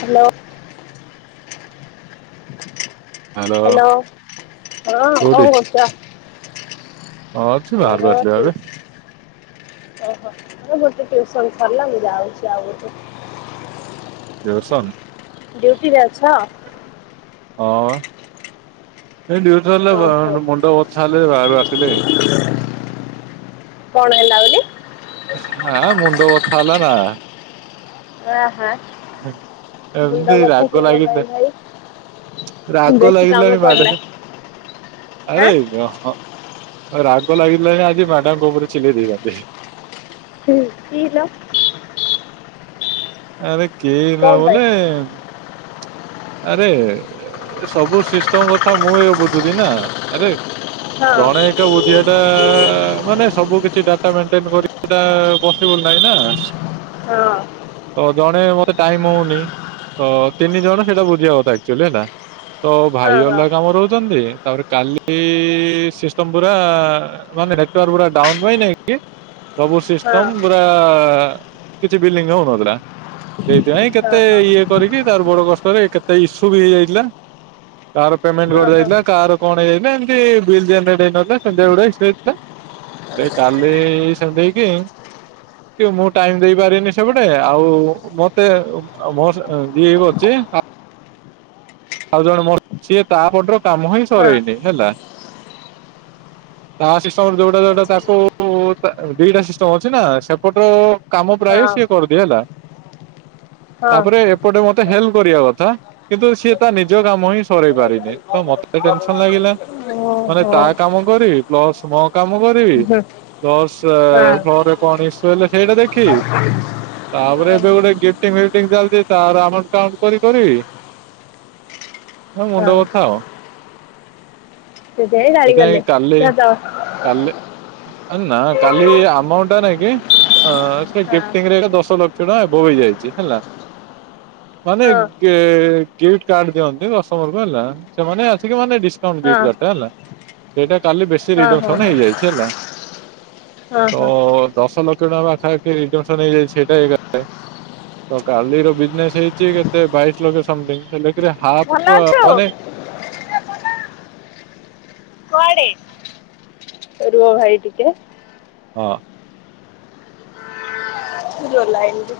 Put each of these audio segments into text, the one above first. Hello. Hello hello ହଁ କୋଉଠି କଁ କରୁଛ? ହଁ ଅଛି ବାହାରକୁ ମୋର ଆସିଲି ବା କେ ଏବେ ଓହୋ ମୋ ଗୋଟେ ଟିଉସନ ସରିଲା ମୁ ଯାଉଛି ଆଉ ଗୋଟେ ଟିଉସନ୍‌। ଡ୍ୟୁଟିରେ ଅଛ। ହଁ ବା ଡ୍ୟୁଟିରେ ଲେ ଓହୋ ମୁଣ୍ଡ ବଥା ହେଲେ ବାହାରୁ ଆସିଲି କଣ ହେଲା ବୋଲି? ଏ ମୁଣ୍ଡ ବଥା ହେଲା ନା। ଆ ହା। ହଁ ଏମତି ରାଗ ପାଇଁ ଲାଗିଦେ ଭାଇ ରାଗ ବେଶୀ କାମ ଲାଗିଲାଣି ପଡିଲା। ବାଢାରେ ଆଁ ଆରେ ହ ରାଗ ଲାଗିଲାଣି ଆଜି ମାଡାମଙ୍କ ଉପରେ ଚିଲେଇ ଦେବି ରାତିରେ। ହୁଁ କିି ହେଲା? ଆରେ କି ଲା କଣ ପାଇଁ? ବୋଲେ ଆରେ ଏ ସବୁ ସିଷ୍ଟମ କଥା ମୁଁ ଏ ବୁଝୁଛିି ନା ଆରେ। ହଁ ଜଣେ ଏକା ବୁଝିଆଟା ମାନେ ସବୁ କିଛି ଡା ଟା ମେଣ୍ଟେନ୍ କରିବାଟା ପଶିବୁଲ୍‌ ନାହିଁ ନା। ହଁ। ତ ଜଣେ ମତେ ଟାଇମ ହଉନି ତ ତିନି ଜଣ ସେଇଟା ବୁଝିବା କଥା ଆକ୍ଚୁଆଲି ହେଲା। ତ ହଁ ଭାଇ ଅଲଗା କାମରେ ରହୁଛନ୍ତି ତାପରେ କାଲି ସିଷ୍ଟମ ପୁରା ମାନେ ନେଟୱର୍କ ପୁରା ଡାଉନ ପାଇଁ ନାଇଁ କି ସବୁ ହଁ ହଁ ସିଷ୍ଟମ ପୁରା କିଛି ବିଲିଙ୍ଗ ଆଉ ହଉନଥିଲା। ସେଇଥିପାଇଁ ହଁ କେତେ ହଁ ଇଏ କରିକି ତାର ବଡ କଷ୍ଟରେ କେତେ ଇସୁ ବି ହେଇଯାଇଥିଲା। କାର ପେମେଣ୍ଟ ହଁ ହଁ ଗଡିଯାଇଥିଲା କାର କଣ ହେଇଯାଇଥିଲା ଏମତି ବିଲ୍ ପେମେଣ୍ଟ ହେଇନଥିଲା ସେମ୍ ତିଆ ଗୁଡାଏ ସ୍ପ୍ରେ ଲା। ଲେ କାଲି ସେମ୍ ତି ହେଇକି କି ମୁଁ ଟାଇମ ଦେଇ ପାରିବିନି ସେପଟେ ଆଉ ମତେ ଅ ମୋ ସ ଅ ଯିଏ ବି ଅଛି ଆ ଆଉ ଜଣେ ମୋ ସିଏ ତାପଟର କାମ ହିଁ ହଁ ସରେଇନି ହେଲା। ତା ସିଷ୍ଟମରେ ଯୋଉଟା ଯୋଉଟା ଆଚ୍ଛା ତାକୁ ତା ଦିଟା ସିଷ୍ଟମ ଅଛି ନା ସେପଟ କାମ ପ୍ରାୟ ହଁ ସିଏ କରିଦିଏ ହେଲା ହଁ ତାପରେ ପଟେ ମତେ ହେଲ୍ପ କରିଆ କଥା କିନ୍ତୁ ସିଏ ତା ନିଜ କାମ ହିଁ ସରେଇ ପାରିନି। ତ ମତେ ଟେନସନ ଲାଗିଲା ଓହୋ ମାନେ ତା ହୁଁ, କାମ କରିବି ପ୍ଲସ ମୋ କାମ କରିବି ହଁ ପ୍ଲସ୍ ଆ ହଁ ପରେ ପଣିସ୍ ହେଲେ ସେଇଟା ଦେଖିଇ। ତାପରେ ଏବେ ଗୋଟେ ଗିଫ୍ଟିଙ୍ଗ ଫିଫଟିଂ ଚାଲିଛି ତାର ଆମର କାଉଣ୍ଟ କରି କରି ମୋ ମୁଣ୍ଡ ହଁ ବଥା ଆଉ ସେଥିପାଇଁ ଗାଳି କଲେ ସେଥିପାଇଁ କାଲି ନା ତ କାଲି ଆ ନା କାଲି ଆମାଉଣ୍ଟଟା ନାହିଁ କି? ଅ ସେ ହଁ ଗିଫ୍ଟିଂ ରେ ଏକା ଦଶ ଲକ୍ଷ ଟଙ୍କା ଅବୋଭ ହେଇଯାଇଛି ହେଲା। ମାନେ ହଁ ଗେ ଗେଟ୍ କାଡ୍‌ ଦିଅନ୍ତି କଷ୍ଟମର କୁ ହେଲା ସେମାନେ ଆସିକି ମାନେ ଡିସକାଉଣ୍ଟ ଗିଫ୍ଟ ହଁ ହଁ କାର୍ଡ଼ ଟା ହେଲା। ସେଇଟା କାଲି ବେଶୀ ହଁ ରିଡକ୍ସନ ହଁ ହେଇଯାଇଛି ହେଲା ହଁ ତ ହଁ। ଦଶ ଲଖ୍ ପାଖାପାଖି ରିଡକ୍ସନ ହେଇଯାଇଛି ସେଟା ଏଇ ଗା। ତ କାଲିର ବିଜନେସ ହେଇଚି କେତେ ବାଇଶ ଲକ୍ଷ ସମଥିଙ୍ଗ ହେଲେ କିରେ ଭଲ ହାପ ଅଛୁ ମାନେ କୁଆଡେ ରୁହ ଭାଇ ଟିକେ। ହଁ। ଏ ଯୋଉ ଲାଇନିରେ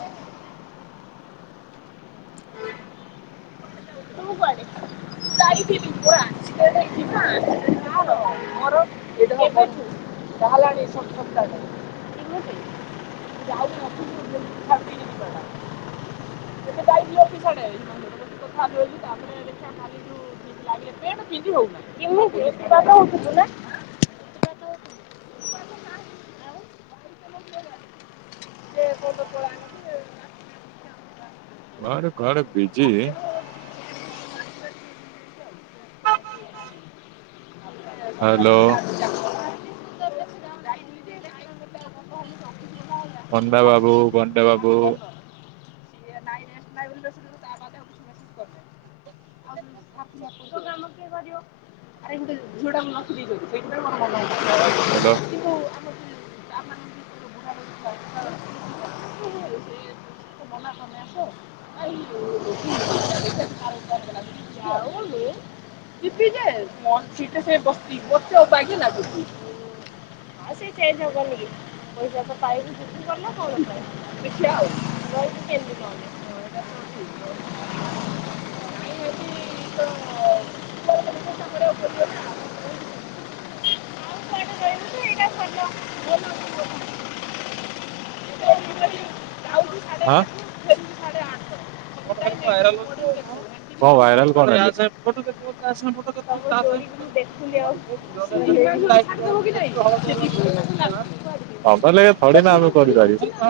[unintelligible] [unintelligible] [unintelligible] [inaudible] [unintelligible] [unintelligible] ଖାଲି ପେଣ୍ଟ ପିନ୍ଧି ହଉ କେମିତି ଏତେ ବାଟ ଯିବୁନା। [unintelligible] ଘରେ ଘରେ ବିଜି ହ୍ୟାଲୋ। ପଣ୍ଡା ବାବୁ ବଣ୍ଡା ବାବୁ [unintelligible] [unintelligible] ଆଉ କିଏ କରିବ। [unintelligible] ହ୍ୟାଲୋ। କିନ୍ତୁ ଆମ ଯାଉନି ଆଉ ଯିବିଯେ ମ [unintelligible] ସିଏ ଚେଞ୍ ହବନି। [unintelligible] [inaudible] [unintelligible] [inaudible] ତମରତ ଖାଲି ଭାଇରାଲ ହଉଚି ଆଉ ହଁ [unintelligible] ତମ [unintelligible] ଯୋଡିକୁ ମୁଁ ଦେଖୁନି ଆଉ। [unintelligible] ତୁମକୁ ଏଇନା ବାଧା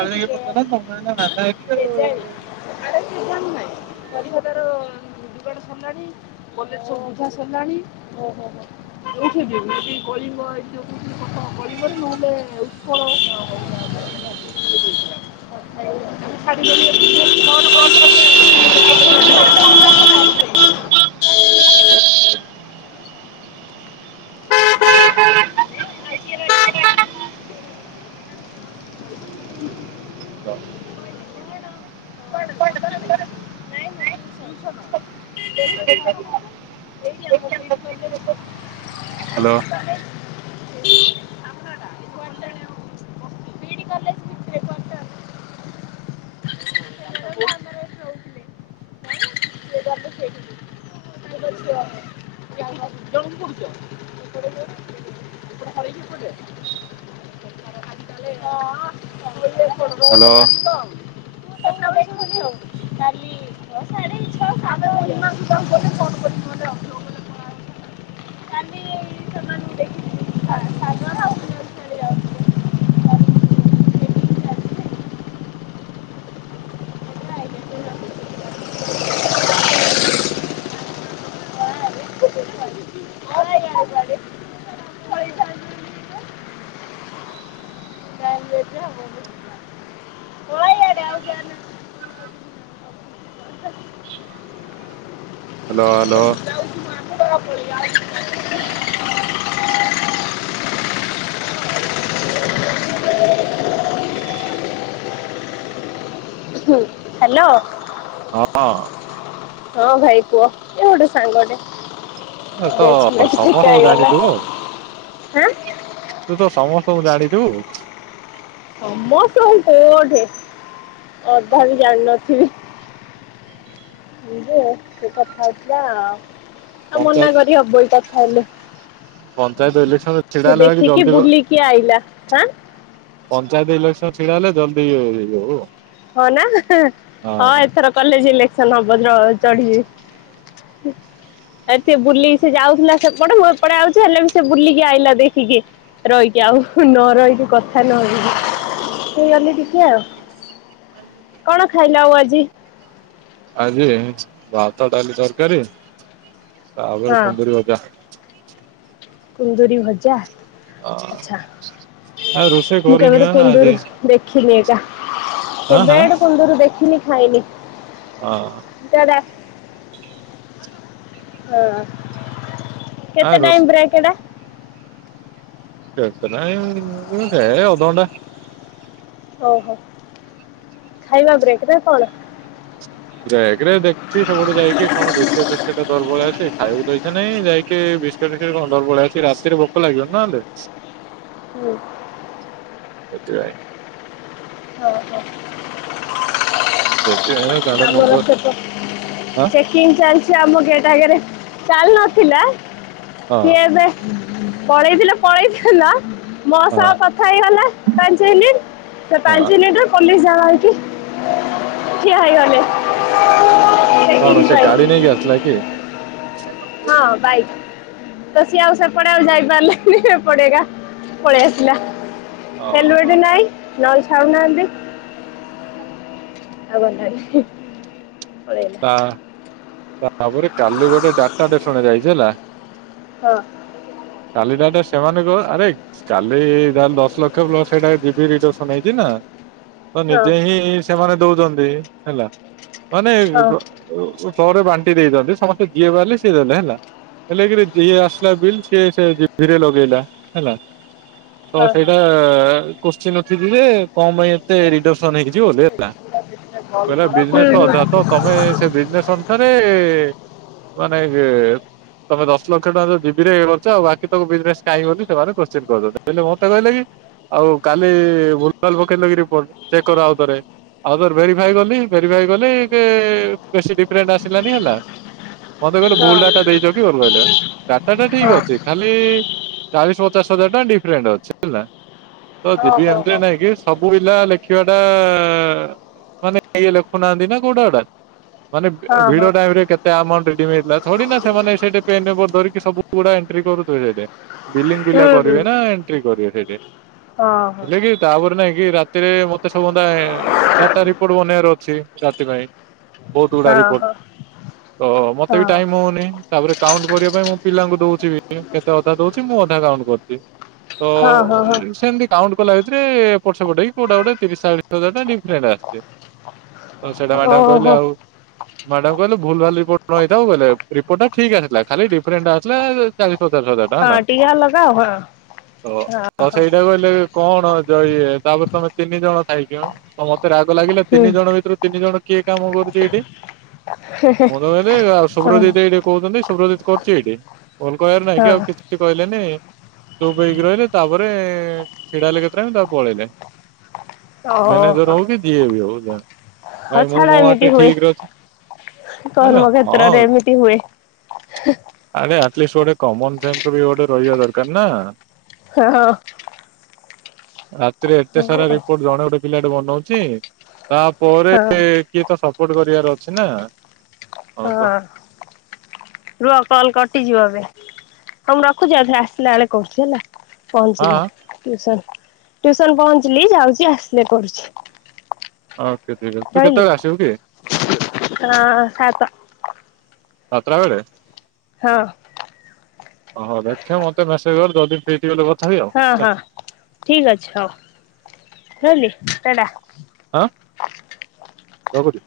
କେଜାଣି ଆଉ। [unintelligible] [unintelligible] [unintelligible] [unintelligible] [unintelligible] [unintelligible] [inaudible] [unintelligible] [unintelligible] Hello. Hello. [unintelligible] Hello hello. [unintelligible] Hello. ହଁ ଅଁ। ହଁ ଭାଇ କୁହ ଇଏ ଗୋଟେ ସାଙ୍ଗଟେ। ତ ସେଇ ଝିଅଟି ସମସ୍ତଙ୍କୁ ଦେଖାହେଇ ଗଲା ଜାଣିଥିବୁ ଆଉ। ଏଁ। ତୁ ତ ସମସ୍ତଙ୍କୁ ଜାଣିଚୁ। ସମସ୍ତଙ୍କୁ କୋଉଠି ଅଧା ବି ଜାଣିନଥିବି? ହଁ ଯେ ସେ କଥା ହେଇଥିଲା ଆଉ ମନା ପଞ୍ଚାୟତ କରିହବ କଥା ହେଲେ। ପଞ୍ଚାୟତ ଇଲେକ୍ସନ ସେ ଦେଖିକି ବୁଲିକି ଆଇଲାଁ ଆଁ ପଞ୍ଚାୟତ ଇଲେକ୍ସନ ଛିଡା ହେଲେ ଜଲଦି ଇଏ ହେଇଯିବ। ହଁ ନା ହଁ ଏଥର କଲେଜ୍ ଇଲେକ୍ସନ୍ ହବ ର ଚଢିବି। ହୁଁ। ଏ ସିଏ ବୁଲି ସେ ଯାଉଥିଲା ସେପଟେ ମୁଁ ଏପଟେ ଆଉଚି ହେଲେ ବି ସେ ବୁଲିକି ଆଇଲା ଦେଖିକି। ରହିକି ଆଉ ନ ରହିକି କଥା ନେହେଇ ହେଇଗଲି ଟିକେ ଆଉ। କଣ ଖାଇଲ ଆଉ ଆଜି? ଆଜି ଭାତ, ଡାଲି, ତରକାରୀ ହଁ ତାପରେ କୁନ୍ଦୁରୁ ଭଜା। କୁନ୍ଦିରି ଭଜା। ହଁ ଆଛା ଆଉ ରୋଷେଇ ମୁଁ କରିନି କେବେଠୁ ବା ଆଜି କୁନ୍ଦୁରି ଦେଖିନି ଏକା। ଆଁ ଆଁ। କେବେଠୁ କୁନ୍ଦୁରି ଦେଖିନି ଖାଇନି। ହଁ। [unintelligible] ହଁ ଆ କେତେ ରୋଷ ଟାଇମ୍ ବ୍ରେକ୍ ଏଡା? ବେଶି ନାହିଁ ହେ ଅଧଘଣ୍ଟା। ଓହୋ ଖାଇବା ବ୍ରେକ୍ ନା କଣ? ବ୍ରେକ୍ ରେ ଦେଖିକି ସେପଠୁ ଯାଇକି କଣ ବିସି ଫିସ୍କେଟ [unintelligible] ଖାଇବାକୁ ତ ଇଚ୍ଛା ନାଇଁ ଯାଇକି [unintelligible] ରାତିରେ ଭୋକ ଲାଗିବ ନହେଲେ। ହୁଁ। [unintelligible] [inaudible] ସେଥିପାଇଁ କାନ ମୁଣ୍ଡ ଆମର ସେପଟ ହଁ ଚେକିଂ ଚାଲିଚି ଆମ ଗେଟ୍ ଆଗେରେ, ଚାଲି ନଥିଲା। ହଁ। ସିଏ ଏବେ ପଳେଇଥିଲେ ପଳେଇଥାନ୍ତା ମୋ ହଁ ସହ କଥା ହେଇଗଲା ପାଞ୍ଚ ମିନିଟ୍ ସେ ହଁ ପାଞ୍ଚ ମିନିଟରେ କଲେଜ ଯାଗା ଦେଖୀ ଠିଆ ହେଇଗଲେ। କଣ ଚେକିଂ ସେ ପାଇଁ ଗାଡି ନେଇକି ଆସିଥିଲା କି? ହଁ ବାଇକ୍। ତ ସିଏ ଆଉ ସେପଟେ ଯାଇପରିଲାନି ଏପଟେ ଏକା ପାଲେଇଆସିଲା। ଓହୋ ହେଲମେଟ ନାଇଁ ନହେଲେ ଛାଉନାହାନ୍ତି। ଆଉ କଣ ଛାଡ଼ିବେ। [unintelligible] ତା ତାପରେ କାଲି ଗୋଟେ ଡାଟାଟେ ଶୁଣ ଯାଇଛି ହେଲା। ହଁ। କାଲି ଡାଟା ସେମାନଙ୍କୁ ଆରେ କାଲି ଯାହା ହେଲେ ଦଶ ଲକ୍ଷ ପ୍ଲସ ସେଇଟା ଡିବି ରିଡକ୍ସନ ହେଇଛି ନା। ତ ହଁ ନିଜେ ହିଁ ସେମାନେ ଦଉଚନ୍ତି ହେଲା ମାନେ ହଁ ପରେ ବାଣ୍ଟି ଦେଇଚନ୍ତି ସମସ୍ତେ ଯିଏ ବାହାରିଲେ ସିଏ ଦେଲେ ହେଲା। ହେଲେ କିରେ ଯିଏ ଆସିଲା ବିଲ୍ ସିଏ ସେ ଭିଡିଓ ଲଗେଇଲା ହେଲା। ତ ସେଇଟା କୋତ୍ସିନ ଉଠିଚି ଯେ କଣ ପାଇଁ ଏତେ ରିଡର୍ସନ ହେଇଚି ବୋଲି ହେଲା କହିଲା ହୁଁ, ହୁଁ, ହଁ ହଁ ବିଜନେସ୍ ଅଧା ତ ତମେ ସେ ବିଜନେସ୍ ଅନୁସାରେ ମାନେ ଇଏ ତମେ ଦଶ ଲକ୍ଷ ଟଙ୍କା ତ ଯିଦିରେ ବଞ୍ଚା ବାକିତକ ବିଜନେସ ନାଇଁ ବୋଲି ଦେବାର କୋସଚୀନ୍ କରିଦଉଚ ହେଲେ ମତେ କହିଲ କି? ଆଉ କାଲି ଭୁଲ୍ ଭାଲ୍ ପକେଇଥିଲ କି ରିପୋର୍ଟ, ଚେକ୍ କର ଆଉଥରେ। ଆଉଥରେ ଭେରିଫାଏ କଲି ଭେରିଫାଏ କଲି ବେଶୀ ଡିଫରେଣ୍ଟ ଆସିଲାନି ହେଲା। ମତେ କହିଲେ ଭୁଲ ଡାଟା ଦେଇଚ କି, କହିଲେ ଡାଟାଟା ଠିକ ଅଛି। ଖାଲି ଚାଳିଶ ପଚାଶ ହଜାର ଟଙ୍କା ଡିଫରେଣ୍ଟ ଅଛି ହେଲା। ତ ହଁ ଯିବି ହଁ ହଁ ଏମିତିଆ ନାଇଁ କି ସବୁ ପିଲା ଲେଖିବାଟା ମାନେ ଇଏ ଲେଖୁନାହାନ୍ତି ନା କୋଉଟା ଗୋଟା ମାନେ ହଁ ହଁ ଭିଡ ଟାଇମ ରେ କେତେ ଆ ଡେଡିମେଡ ହେଇଥିଲା ଥୋଡି ସେମାନେ ସେଇ ପେନ୍ ପେପେର ଧିରିକି ସବୁ ଗୁଡା ଏଣ୍ଟ୍ରି କରୁଥିବେ। ବିଲିଂ ପିଲା ହୁଁ କରିବେ ନା ଏଣ୍ଟ୍ରି କରିବେ ସେଠୀ। ହୁଁ ହେଲେ କି ତାପରେ ନାଇଁ କି ରାତିରେ ମତେ ସମୁଦାୟ ଡାଟା ରିପୋର୍ଟ ବନେଇବାର ଅଛି। ସେଥିପାଇ ବହୁତ ହଁ ଗୁଡା ହଁ ରିପୋର୍ଟ ହଁ ତ ହଁ ମତେ ବି ଟାଇମ ହଉନି। ତାପରେ କାଉଣ୍ଟ କରିବା ପାଇଁ ମୁଁ ପିଲାଙ୍କୁ ଦଉଛି ବି କେତେ ଅଧା ଦଉଛି ମୁଁ ଅଧା କାଉଣ୍ଟ କରିଦିଏ। ତ ହଁ ହଁ ହଁ ହଁ ରିସେଣ୍ଡି କାଉଣ୍ଟ କଲା ଭିତରେ ଏପଟ ସେପଟ ହେଇ କୋଉଟା ଗୋଟେ ତିରିଶ ଚାଳିଶି ହଜାର ଟା ଡିଫରେଣ୍ଟ ଆସିଛି। ତ ସେଇଟା ମ୍ୟାଡାମ ଓହୋ କହିଲେ ଆଉ ମ୍ୟାଡାମ କହିଲେ ଭୁଲ ଭାଲ ରିପୋର୍ଟ ନ ହେଇଥାଉ ବୋଲେ ରିପୋର୍ଟା ଠିକ ଆସିଲା ଖାଲି ଡିଫରେଣ୍ଟ ନଥିଲା ଚାଳିଶ ପଚାଶ ହଜାର ଟଙ୍କା ହଁ ହେଲା। ଟିକେ ଅଲଗା ଆଉ ହଁ ଓ ତ ସେଇଟା କହିଲେ କଣ ଜୟ ଇଏ ତାପରେ ତମେ ତିନି ଜଣ ଥାଇକି ମତେ ରାଗ ଲାଗିଲା ହଁ ହୁଁ ତିନି ଜଣ ଭିତରୁ ତିନି ଜଣ କିଏ କାମ କରୁଛି ଏଇଠି ମୁଁ ତ କହିଲି ହଁ ସୁବ୍ରଜିତ୍ ଏଇଠି କହୁଛନ୍ତି ସୁବ୍ରଜିତ୍ କରୁଚି ଏଇଠି। ଭୁଲ୍ କହିବାର ନାହିଁ କି ଆଉ ହଁ କିଛି। କିଛି କହିଲେନି ଚୁପ୍ ହେଇକି ରହିଲେ ତାପରେ ଛିଡା ହେଲେ କେତେ ଟାଇମ୍ ତାପରେ ପଳେଇଲେ। ମ୍ୟାନେଜର ହଉ କି ଯିଏ ବି ହଉ। ହଁ ଭାଇ ମୁଁ ଛାଡ ମୋ ବାଟେ ଏମିତି ହୁଏ। ଠିକ୍ ରେ ଅଛି। ଆରେ କର୍ମକ୍ଷେତ୍ରରେ ହଁ ଏମିତି ହୁଏ। ଆରେ ଆଟଲିଷ୍ଟ ଗୋଟେ କମନ ସେନ୍ସ ବି ଗୋଟେ ରହିବା ଦରକାର ନା। ହଁ ହଁ। ରାତିରେ ଏତେ ସାରା ହଁ ରିପୋର୍ଟ ଜଣେ ଗୋଟେ ପିଲାଟେ ବନଉଛି। ତା ପରେ ହଁ କିଏ ତ ସପୋର୍ଟ କରିବାର ଅଛି ନା ହଁ ରୁହ କଲ କଟିଯିବ ଏବେ ତ ମୁଁ ରଖୁଛି। ଆଉ ଥରେ ଆସିଲା ବେଳେ କହୁଛି ହେଲା। ପହଞ୍ଚିଲି ହଁ। ଟ୍ୟୁସନ। ଟ୍ୟୁସନ ପହଞ୍ଚିଲି ଯାଉଛି ଆସିଲେ କରୁଛି। ଓକେ ଠିକ୍ ଅଛି। ତୁ ରହିଲି କେତେବେଳେ ଆସିବୁ କି? ହଁ ସା ସାତଟା ବେଳେ? ହଁ। ହଁ ଦେଖେ ମତେ ମେସେଜ୍ କର ଯଦି ଫ୍ରୀ ଥିବି କ ହଁ ହଁ ଠିକ ଅଛି। ହଉ ରହିଲି ଟାଟା। ଆଁ ରଖୁଛି।